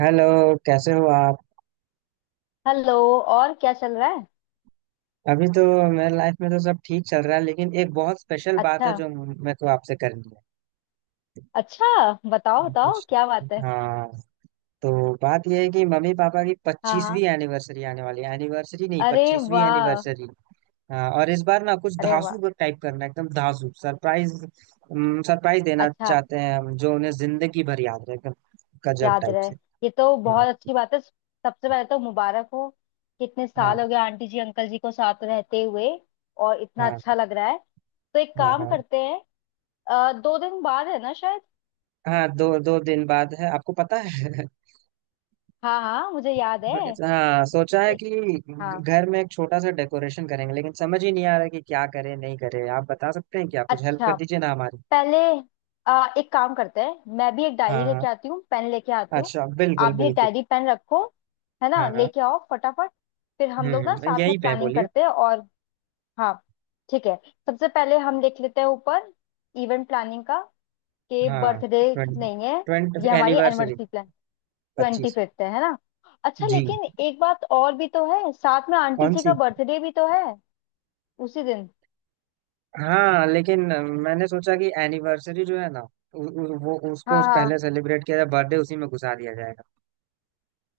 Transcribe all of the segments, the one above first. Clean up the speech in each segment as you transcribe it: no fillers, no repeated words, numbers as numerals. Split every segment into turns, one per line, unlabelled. Hello. कैसे हो आप।
हेलो। और क्या चल रहा है?
अभी तो मेरे लाइफ में तो सब ठीक चल रहा है लेकिन एक बहुत स्पेशल बात है
अच्छा।
जो मेरे को आपसे करनी
अच्छा, बताओ
है
बताओ
कुछ।
क्या बात है।
हाँ तो बात यह है कि मम्मी पापा की
हाँ हाँ।
25वीं एनिवर्सरी आने वाली है। एनिवर्सरी नहीं,
अरे
25वीं
वाह।
एनिवर्सरी। हाँ और इस बार ना कुछ
अरे वाह।
धांसू टाइप करना है, एकदम धांसू सरप्राइज। सरप्राइज देना
अच्छा,
चाहते हैं हम जो उन्हें जिंदगी भर याद रहे, एकदम गजब
याद
टाइप
रहे।
से।
ये तो
हाँ
बहुत अच्छी बात है, सबसे पहले तो मुबारक हो। कितने
हाँ
साल हो गए आंटी जी अंकल जी को साथ रहते हुए, और इतना
हाँ
अच्छा लग रहा है। तो एक
हाँ
काम
हाँ।
करते हैं, 2 दिन बाद है ना शायद?
हाँ दो दो दिन बाद है, आपको पता है।
हाँ हाँ, मुझे याद है।
अच्छा, हाँ सोचा है
ए,
कि
हाँ।
घर में एक छोटा सा डेकोरेशन करेंगे लेकिन समझ ही नहीं आ रहा कि क्या करें नहीं करें। आप बता सकते हैं क्या, कुछ हेल्प
अच्छा,
कर दीजिए ना हमारी।
पहले एक काम करते हैं, मैं भी एक डायरी
हाँ हाँ।
लेके आती हूँ, पेन लेके आती हूँ।
अच्छा बिल्कुल
आप भी एक
बिल्कुल।
डायरी पेन रखो, है ना,
हाँ हाँ।
लेके आओ फटाफट। फिर हम लोग ना साथ में
यहीं पे है,
प्लानिंग
बोलिए।
करते हैं, और हाँ ठीक है। सबसे पहले हम लिख लेते हैं ऊपर इवेंट प्लानिंग का, कि
हाँ
बर्थडे
ट्वेंटी
नहीं है,
ट्वेंटी
ये हमारी
anniversary.
Anniversary plan. Twenty
25।
Fifth है ना? अच्छा,
जी।
लेकिन एक बात और भी तो है, साथ में आंटी
कौन
जी का
सी।
बर्थडे भी तो है उसी दिन।
हाँ लेकिन मैंने सोचा कि एनिवर्सरी जो है ना, उ, उ, वो उसको
हाँ हाँ,
पहले सेलिब्रेट किया जाए, बर्थडे उसी में घुसा दिया जाएगा।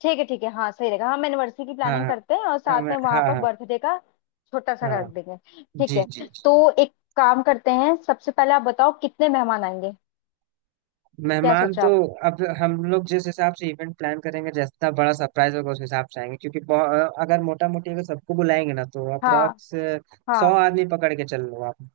ठीक है ठीक है, हाँ सही रहेगा, हम एनिवर्सरी की
हाँ
प्लानिंग
हाँ।
करते हैं और
हाँ
साथ
मैं
में वहां
हाँ
पर
हाँ।
बर्थडे का छोटा सा रख
हाँ
देंगे, ठीक
जी
है।
जी।
तो एक काम करते हैं, सबसे पहले आप बताओ कितने मेहमान आएंगे, क्या
मेहमान
सोचा
तो
आपने?
अब हम लोग जिस हिसाब से इवेंट प्लान करेंगे, जितना बड़ा सरप्राइज होगा उस हिसाब से आएंगे क्योंकि अगर मोटा मोटी अगर सबको बुलाएंगे ना तो
हाँ
अप्रोक्स 100
हाँ।
आदमी पकड़ के चल लो आप।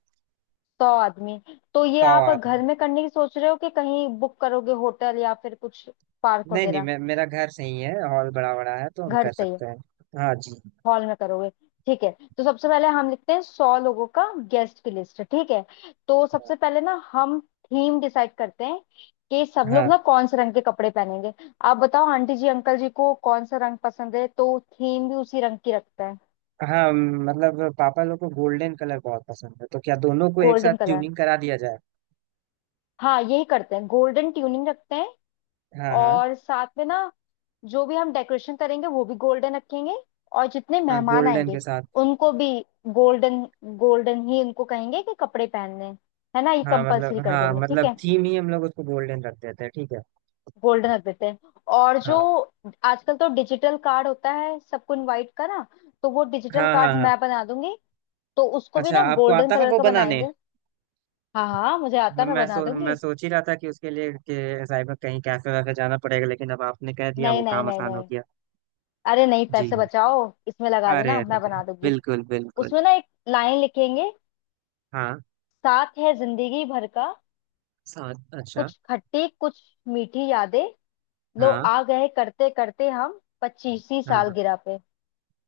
100 आदमी? तो ये
100
आप
आदमी।
घर में करने की सोच रहे हो कि कहीं बुक करोगे, होटल या फिर कुछ पार्क
नहीं नहीं,
वगैरह?
मैं मेरा घर सही है, हॉल बड़ा बड़ा है तो हम
घर
कर
से ही
सकते हैं। हाँ जी।
हॉल में करोगे? ठीक है। तो सबसे पहले हम लिखते हैं 100 लोगों का गेस्ट की लिस्ट, ठीक है। तो सबसे पहले ना हम थीम डिसाइड करते हैं, कि सब लोग
हाँ
ना कौन से रंग के कपड़े पहनेंगे। आप बताओ आंटी जी अंकल जी को कौन सा रंग पसंद है, तो थीम भी उसी रंग की रखते हैं।
हाँ मतलब पापा लोग को गोल्डन कलर बहुत पसंद है, तो क्या दोनों को एक साथ
गोल्डन कलर?
ट्यूनिंग करा दिया जाए।
हाँ, यही करते हैं, गोल्डन ट्यूनिंग रखते हैं।
हाँ हाँ।
और साथ में ना जो भी हम डेकोरेशन करेंगे वो भी गोल्डन रखेंगे। और जितने
हाँ
मेहमान
गोल्डन के
आएंगे
साथ।
उनको भी गोल्डन, गोल्डन ही उनको कहेंगे कि कपड़े पहनने हैं। है ना, ये कंपलसरी कर
हाँ
देंगे, ठीक
मतलब
है।
थीम ही हम लोग उसको गोल्डन रख देते हैं, ठीक है।
गोल्डन रख देते हैं। और जो
हाँ
आजकल तो डिजिटल कार्ड होता है सबको इनवाइट का ना, तो वो डिजिटल
हाँ हाँ
कार्ड
हाँ।
मैं बना दूंगी, तो उसको भी
अच्छा
ना
आपको
गोल्डन
आता है
कलर
वो
का
बनाने।
बनाएंगे। हाँ हाँ, मुझे आता है, मैं बना
मैं
दूंगी।
सोच ही रहा था कि उसके लिए कि साइबर कहीं कैफे वैफे जाना पड़ेगा, लेकिन अब आपने कह दिया
नहीं
वो
नहीं
काम
नहीं
आसान हो
नहीं,
गया।
अरे नहीं,
जी।
पैसे बचाओ, इसमें लगा
अरे
देना,
अरे
मैं
अरे।
बना दूंगी।
बिल्कुल बिल्कुल।
उसमें ना एक लाइन लिखेंगे,
हाँ।
साथ है जिंदगी भर का,
साथ, अच्छा।
कुछ खट्टी कुछ मीठी यादें, लो
हाँ
आ गए करते करते हम पच्चीसी साल
हाँ
गिरा पे।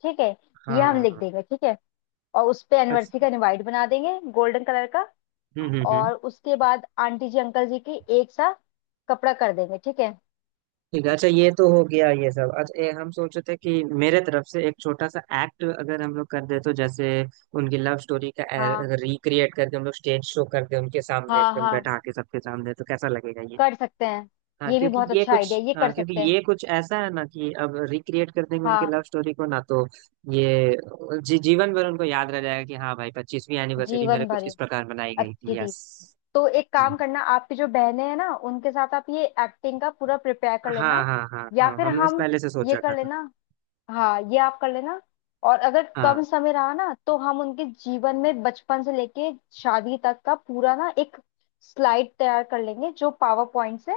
ठीक है, ये हम लिख
हाँ।
देंगे, ठीक है। और उस पे
अच्छा।
एनिवर्सरी का इनवाइट बना देंगे गोल्डन कलर का।
हम्म।
और उसके बाद आंटी जी अंकल जी की एक सा कपड़ा कर देंगे, ठीक है।
ठीक है, अच्छा ये तो हो गया ये सब। अच्छा, ये हम सोचे थे कि मेरे तरफ से एक छोटा सा एक्ट अगर हम लोग कर दे तो जैसे उनकी लव स्टोरी का
हाँ
रिक्रिएट करके हम लोग स्टेज शो कर दे उनके सामने,
हाँ
एकदम
हाँ,
बैठा के सबके सामने, तो कैसा लगेगा ये।
कर सकते हैं।
हाँ
ये भी
क्योंकि
बहुत
ये
अच्छा
कुछ।
आइडिया, ये
हाँ
कर
क्योंकि
सकते हैं।
ये कुछ ऐसा है ना, कि अब रिक्रिएट कर देंगे उनकी
हाँ
लव स्टोरी को ना तो ये जी, जीवन भर उनको याद रह जाएगा कि हाँ भाई 25वीं एनिवर्सरी मेरे
जीवन
कुछ
भर
इस प्रकार मनाई गई
अच्छी
थी,
थी।
यस।
तो एक
जी
काम करना, आपकी जो बहनें हैं ना, उनके साथ आप ये एक्टिंग का पूरा प्रिपेयर कर
हाँ
लेना।
हाँ हाँ
या
हाँ
फिर
हमने इस
हम,
पहले से सोच
ये
रखा
कर
था।
लेना, हाँ ये आप कर लेना। और अगर
हाँ
कम समय रहा ना, तो हम उनके जीवन में बचपन से लेके शादी तक का पूरा ना एक स्लाइड तैयार कर लेंगे, जो पावर पॉइंट से,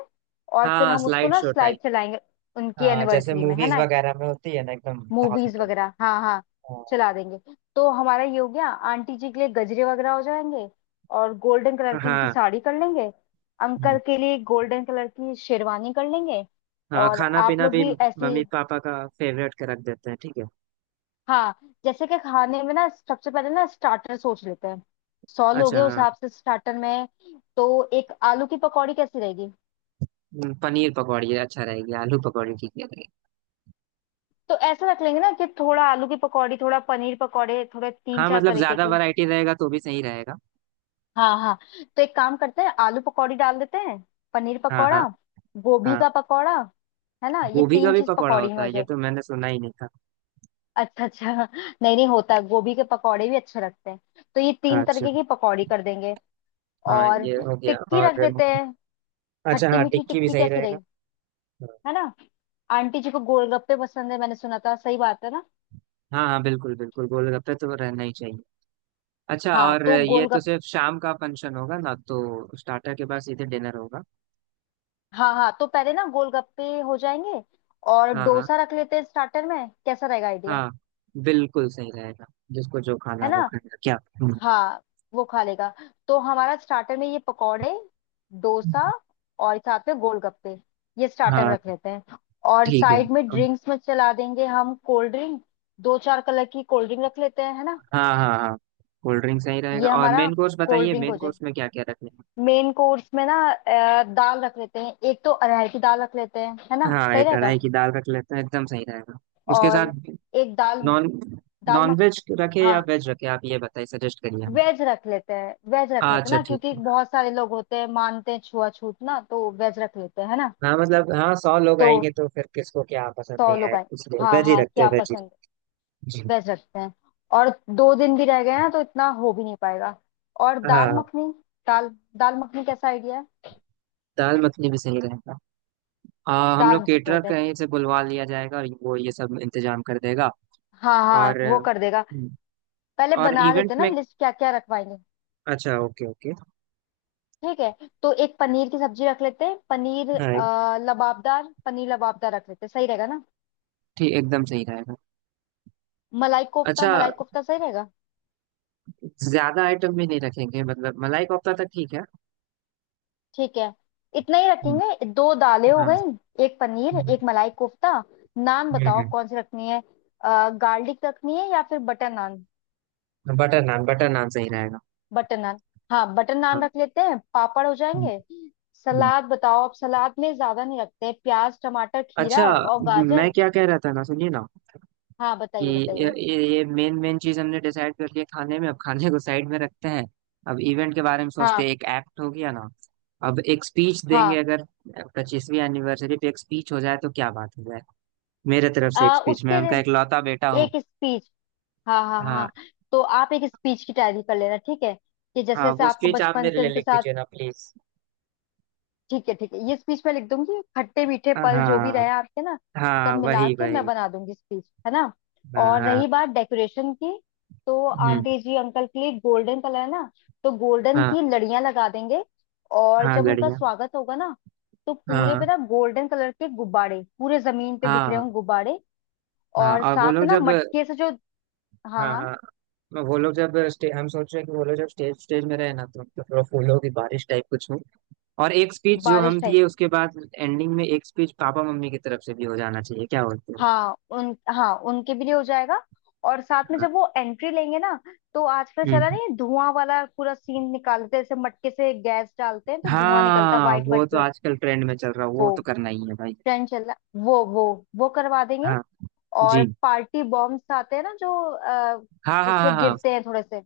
और फिर
हाँ
हम उसको
स्लाइड
ना
शो
स्लाइड
टाइप।
चलाएंगे उनकी
हाँ जैसे
एनिवर्सरी में, है
मूवीज
ना।
वगैरह में होती है ना एकदम।
Movies
hospital.
वगैरह, हाँ हाँ चला देंगे। तो हमारा ये हो गया, आंटी जी के लिए गजरे वगैरह हो जाएंगे, और गोल्डन कलर
हाँ
की उनकी
हाँ।
साड़ी कर लेंगे,
हम्म,
अंकल के लिए गोल्डन कलर की शेरवानी कर लेंगे।
हाँ
और
खाना
आप
पीना
लोग
भी
भी ऐसे।
मम्मी पापा का फेवरेट का रख देते हैं, ठीक है।
हाँ, जैसे कि खाने में ना सबसे पहले ना स्टार्टर सोच लेते हैं, 100 लोग
अच्छा
हैं उस
हाँ।
हिसाब से स्टार्टर में, तो एक आलू की पकौड़ी कैसी रहेगी?
पनीर पकौड़ी अच्छा रहेगी, आलू पकौड़ी ठीक है।
तो ऐसा रख लेंगे ना कि थोड़ा आलू की पकौड़ी, थोड़ा पनीर पकौड़े, थोड़े तीन
हाँ
चार
मतलब
तरीके
ज्यादा
की।
वैरायटी रहेगा तो भी सही रहेगा।
हाँ हाँ, तो एक काम करते हैं, आलू पकौड़ी डाल देते हैं, पनीर
हाँ
पकौड़ा,
हाँ।
गोभी
हाँ
का पकौड़ा, है ना, ये
गोभी का
तीन
भी
चीज
पकौड़ा
पकौड़ी में
होता
हो
है, ये
जाए।
तो मैंने सुना ही नहीं था।
अच्छा अच्छा नहीं, नहीं होता है, गोभी के पकौड़े भी अच्छे लगते हैं। तो ये तीन
अच्छा।
तरीके की पकौड़ी कर देंगे।
हाँ
और
ये हो गया,
टिक्की
और।
रख देते हैं,
अच्छा
खट्टी
हाँ,
मीठी
टिक्की भी
टिक्की
सही
कैसी
रहेगा।
रही, है ना। आंटी जी को गोलगप्पे पसंद है, मैंने सुना था, सही बात है ना?
हाँ हाँ बिल्कुल बिल्कुल, गोलगप्पे तो रहना ही चाहिए। अच्छा,
हाँ,
और
तो
ये तो
गोलगप,
सिर्फ शाम का फंक्शन होगा ना, तो स्टार्टर के बाद सीधे डिनर होगा।
हाँ हाँ तो पहले ना गोलगप्पे हो जाएंगे, और
हाँ हाँ।
डोसा रख लेते हैं स्टार्टर में, कैसा रहेगा आइडिया?
हाँ बिल्कुल सही रहेगा, जिसको जो खाना
है
है वो
ना।
खाएगा क्या।
हाँ वो खा लेगा। तो हमारा स्टार्टर में ये पकौड़े, डोसा, और साथ में गोलगप्पे, ये स्टार्टर में
हाँ
रख लेते हैं। और
ठीक है।
साइड में ड्रिंक्स में चला देंगे हम कोल्ड ड्रिंक, दो चार कलर की कोल्ड ड्रिंक रख लेते हैं, है ना।
हाँ हाँ हाँ कोल्ड ड्रिंक सही रहेगा,
ये
और
हमारा
मेन कोर्स
कोल्ड
बताइए,
ड्रिंक
मेन
हो जाए।
कोर्स में क्या क्या रखें।
मेन कोर्स में ना दाल रख लेते हैं, एक तो अरहर की दाल रख लेते हैं, है ना,
हाँ
सही
एक
रहेगा।
कढ़ाई की दाल रख लेते हैं, एकदम सही रहेगा। उसके
और
साथ
एक दाल,
नॉन
दाल
नॉन
मख,
वेज रखे
हाँ
या वेज रखे, आप ये बताइए, सजेस्ट करिए हमको।
वेज रख लेते हैं, वेज रख लेते हैं
अच्छा
ना,
ठीक
क्योंकि
है।
बहुत सारे लोग होते हैं मानते हैं छुआछूत ना, तो वेज रख लेते हैं, है ना।
हाँ मतलब हाँ, 100 लोग
तो
आएंगे तो फिर किसको क्या पसंद
100
नहीं है,
लोग आए,
इसलिए
हाँ
वेज ही
हाँ
रखते हैं,
क्या
वेज ही
पसंद
रखते हैं। जी।
है, वेज रखते हैं। और 2 दिन भी रह गए ना, तो इतना हो भी नहीं पाएगा। और दाल
हाँ।
मखनी, दाल, दाल मखनी कैसा आइडिया है?
दाल मखनी भी सही रहेगा। हम
दाल
लोग
मखनी
केटरर
रहता है,
कहीं से बुलवा लिया जाएगा और वो ये सब इंतजाम कर देगा।
हाँ हाँ
और
वो कर देगा।
हम्म,
पहले
और
बना
इवेंट
लेते हैं ना
में,
लिस्ट क्या क्या रखवाएंगे।
अच्छा, ओके ओके।
ठीक है, तो एक पनीर की सब्जी रख लेते हैं, पनीर
हाँ
लबाबदार, पनीर लबाबदार रख लेते हैं, सही रहेगा ना।
ठीक, एकदम सही रहेगा।
मलाई कोफ्ता,
अच्छा,
मलाई कोफ्ता सही रहेगा।
ज्यादा आइटम भी नहीं रखेंगे, मतलब मलाई कोफ्ता तक ठीक है।
ठीक है, इतना ही
हुँ,
रखेंगे, दो दालें हो
हाँ,
गई, एक पनीर,
हुँ,
एक मलाई कोफ्ता। नान
हुँ,
बताओ
हुँ,
कौन सी रखनी है, गार्लिक रखनी है या फिर बटर नान?
बटर नान सही रहेगा।
बटर नान, हाँ बटर नान
हाँ
रख लेते हैं, पापड़ हो
हुँ,
जाएंगे।
हुँ।
सलाद बताओ, अब सलाद में ज्यादा नहीं रखते हैं, प्याज, टमाटर,
अच्छा,
खीरा और
मैं
गाजर।
क्या कह रहा था ना, सुनिए ना,
हाँ,
कि
बताइए
ये
बताइए।
ये मेन मेन चीज हमने डिसाइड कर लिया खाने में, अब खाने को साइड में रखते हैं। अब इवेंट के बारे में सोचते
हाँ
हैं, एक एक्ट हो गया ना। अब एक स्पीच देंगे,
हाँ,
अगर 25वीं एनिवर्सरी पे एक स्पीच हो जाए तो क्या बात हो जाए। मेरे तरफ से एक स्पीच, मैं
उसके
उनका
लिए
इकलौता बेटा हूँ।
एक स्पीच, हाँ हाँ
हाँ
हाँ, तो आप एक स्पीच की तैयारी कर लेना, ठीक है, कि जैसे
हाँ
जैसे
वो
आपको
स्पीच आप
बचपन
मेरे
से
लिए
उनके
लिख
साथ,
दीजिए ना प्लीज।
ठीक है ठीक है, ये स्पीच मैं लिख दूंगी, खट्टे मीठे पल जो भी रहे
हाँ
आपके ना, सब
हाँ
मिला
वही
के मैं
वही।
बना दूंगी स्पीच, है ना।
हाँ
और
हाँ।
रही बात डेकोरेशन की, तो
हम्म।
आंटी जी अंकल के लिए गोल्डन कलर है ना, तो गोल्डन
हाँ
की लड़ियां लगा देंगे। और
हाँ
जब उनका
लड़ियाँ।
स्वागत होगा ना, तो पूरे
हाँ
पे ना गोल्डन कलर के गुब्बारे पूरे जमीन पे बिखरे
हाँ
होंगे गुब्बारे।
हाँ,
और
और वो
साथ
लोग
ना
जब,
मटके से जो, हाँ
हाँ
हाँ
हाँ वो लोग जब स्टे हम सोच रहे हैं कि वो लोग जब स्टेज स्टेज में रहे ना, तो थोड़ा फूलों की बारिश टाइप कुछ हो। और एक स्पीच जो
बारिश
हम
टाइप,
दिए, उसके बाद एंडिंग में एक स्पीच पापा मम्मी की तरफ से भी हो जाना चाहिए, क्या बोलते हो।
हाँ उनके भी लिए हो जाएगा। और साथ में
हाँ
जब वो एंट्री लेंगे ना, तो आजकल चला
हम्म।
नहीं है, धुआं वाला पूरा सीन निकालते हैं, जैसे मटके से गैस डालते हैं तो धुआं निकलता है,
हाँ
वाइट
वो
वाइट
तो
कलर।
आजकल ट्रेंड में चल रहा, वो
वो
तो करना ही है भाई।
ट्रेंड चल रहा, वो वो वो करवा देंगे।
हाँ।
और
जी।
पार्टी बॉम्ब्स आते हैं ना जो
हाँ हाँ
जिससे
हाँ हाँ।
गिरते हैं थोड़े से,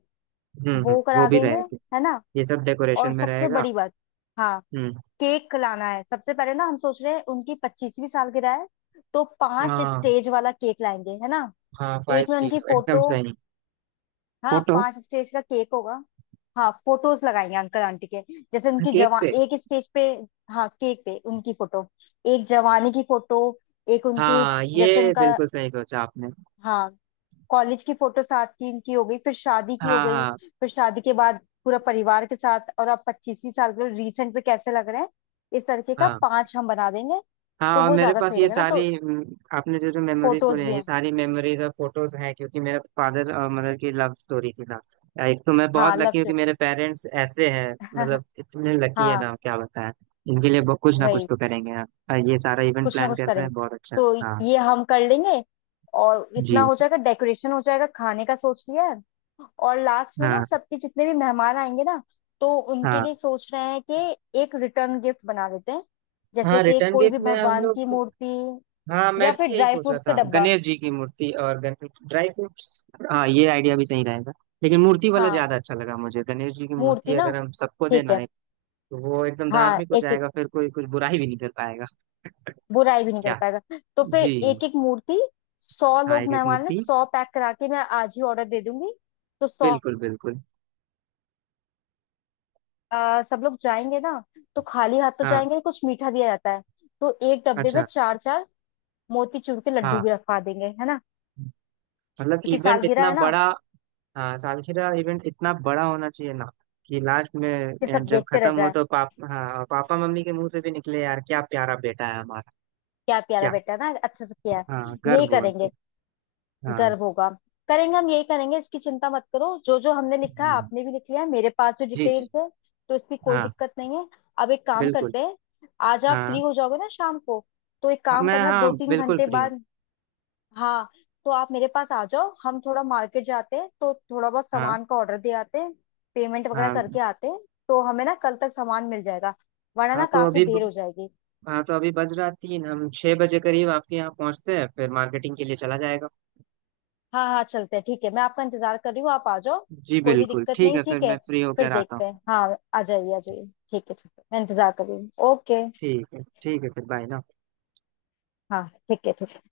वो
वो
करा
भी
देंगे,
रहेगा।
है ना।
ये सब डेकोरेशन
और
में
सबसे
रहेगा।
बड़ी बात, हाँ
हम्म।
केक लाना है, सबसे पहले ना हम सोच रहे हैं उनकी 25वीं सालगिरह है, तो पांच
हाँ
स्टेज वाला केक लाएंगे, है ना।
हाँ, 5
एक में उनकी
स्टीरियो एकदम
फोटो,
सही।
हाँ
फोटो।
पांच स्टेज का केक होगा। हाँ फोटोज लगाएंगे अंकल आंटी के, जैसे उनकी
केक पे।
जवान एक स्टेज पे, हाँ केक पे उनकी फोटो, एक जवानी की फोटो, एक उनके
हाँ
जैसे
ये
उनका,
बिल्कुल सही सोचा आपने।
हाँ कॉलेज की फोटो साथ की इनकी हो गई, फिर शादी की हो
हाँ
गई,
हाँ
फिर शादी के बाद पूरा परिवार के साथ, और अब 25वीं साल के रिसेंट पे कैसे लग रहे हैं, इस तरीके का
हाँ
पांच हम बना देंगे।
हाँ,
तो
और
वो
मेरे
ज्यादा
पास
सही
ये
रहेगा ना, तो
सारी आपने जो जो मेमोरीज बोले
फोटोज
हैं
भी
ये
हैं।
सारी मेमोरीज और फोटोज हैं, क्योंकि मेरे फादर और मदर की लव स्टोरी थी ना। एक तो मैं बहुत
हाँ लव
लकी हूँ कि मेरे पेरेंट्स ऐसे हैं,
स्टोरी
मतलब इतने लकी है
हाँ
ना, क्या बताएं। इनके लिए कुछ ना कुछ
वही,
तो करेंगे आप। हाँ, ये सारा इवेंट
कुछ ना
प्लान
कुछ
कर रहे
करेंगे।
हैं, बहुत अच्छा
तो
हाँ।
ये हम कर लेंगे, और
जी।
इतना हो जाएगा, डेकोरेशन हो जाएगा, खाने का सोच लिया है। और लास्ट में ना
हाँ
सबके जितने भी मेहमान आएंगे ना, तो उनके
हाँ
लिए सोच रहे हैं कि एक रिटर्न गिफ्ट बना देते हैं, जैसे
हाँ
कि
रिटर्न
कोई भी
गिफ्ट में हम
भगवान की
लोग।
मूर्ति
हाँ मैं
या फिर
भी यही
ड्राई
सोच रहा
फ्रूट्स का
था,
डब्बा।
गणेश जी की मूर्ति और गणेश ड्राई फ्रूट्स। हाँ ये आइडिया भी सही रहेगा, लेकिन मूर्ति वाला
हाँ
ज्यादा अच्छा लगा मुझे। गणेश जी की मूर्ति
मूर्ति ना,
अगर हम सबको
ठीक
देना
है।
है तो वो एकदम
हाँ
धार्मिक हो
एक एक,
जाएगा, फिर कोई कुछ बुराई भी नहीं कर पाएगा।
बुराई भी नहीं कर
क्या।
पाएगा। तो फिर
जी।
एक एक मूर्ति, 100
हाँ
लोग
एक एक
मेहमान है,
मूर्ति।
100 पैक करा के मैं आज ही ऑर्डर दे दूंगी। तो 100,
बिल्कुल बिल्कुल।
सब लोग जाएंगे ना, तो खाली हाथ तो
हाँ।
जाएंगे, कुछ मीठा दिया जाता है, तो एक डब्बे में
अच्छा।
चार चार मोतीचूर के लड्डू
हाँ
भी रखवा देंगे, है ना,
मतलब
क्योंकि
इवेंट
सालगिरह
इतना
है ना,
बड़ा। हाँ सालगिरह, इवेंट इतना बड़ा होना चाहिए ना कि लास्ट में
कि सब
जब
देखते रह
खत्म हो
जाए,
तो पाप हाँ पापा मम्मी के मुंह से भी निकले यार क्या प्यारा बेटा है हमारा।
क्या प्यारा
क्या।
बेटा है ना, अच्छे से किया है,
हाँ,
यही
गर्व हो उनको।
करेंगे।
हाँ।
गर्व होगा, करेंगे, हम यही करेंगे, इसकी चिंता मत करो, जो जो हमने लिखा है
जी
आपने भी लिख लिया है, मेरे पास भी
जी। जी।
डिटेल्स है, तो इसकी कोई
हाँ
दिक्कत नहीं है। अब एक काम
बिल्कुल।
करते हैं, आज आप
हाँ
फ्री हो जाओगे ना शाम को, तो एक
हाँ,
काम
मैं
करना,
हाँ
दो तीन
बिल्कुल
घंटे
फ्री हूँ।
बाद, हाँ, तो आप मेरे पास आ जाओ, हम थोड़ा मार्केट जाते हैं, तो थोड़ा बहुत
हाँ।
सामान का ऑर्डर दे आते हैं, पेमेंट वगैरह
हाँ
करके आते हैं, तो हमें ना कल तक सामान मिल जाएगा, वरना
हाँ
ना
तो
काफी
अभी
देर हो जाएगी।
हाँ तो अभी बज रहा 3, हम 6 बजे करीब आपके यहाँ पहुँचते हैं, फिर मार्केटिंग के लिए चला जाएगा।
हाँ हाँ चलते हैं, ठीक है, मैं आपका इंतजार कर रही हूँ, आप आ जाओ,
जी
कोई भी
बिल्कुल
दिक्कत
ठीक
नहीं,
है, फिर
ठीक है,
मैं फ्री
फिर
होकर आता
देखते
हूँ।
हैं, हाँ, आ जाइए आ जाइए, ठीक है ठीक है, मैं इंतजार कर रही हूँ, ओके,
ठीक है ठीक है, फिर बाय ना।
हाँ, ठीक है, ठीक।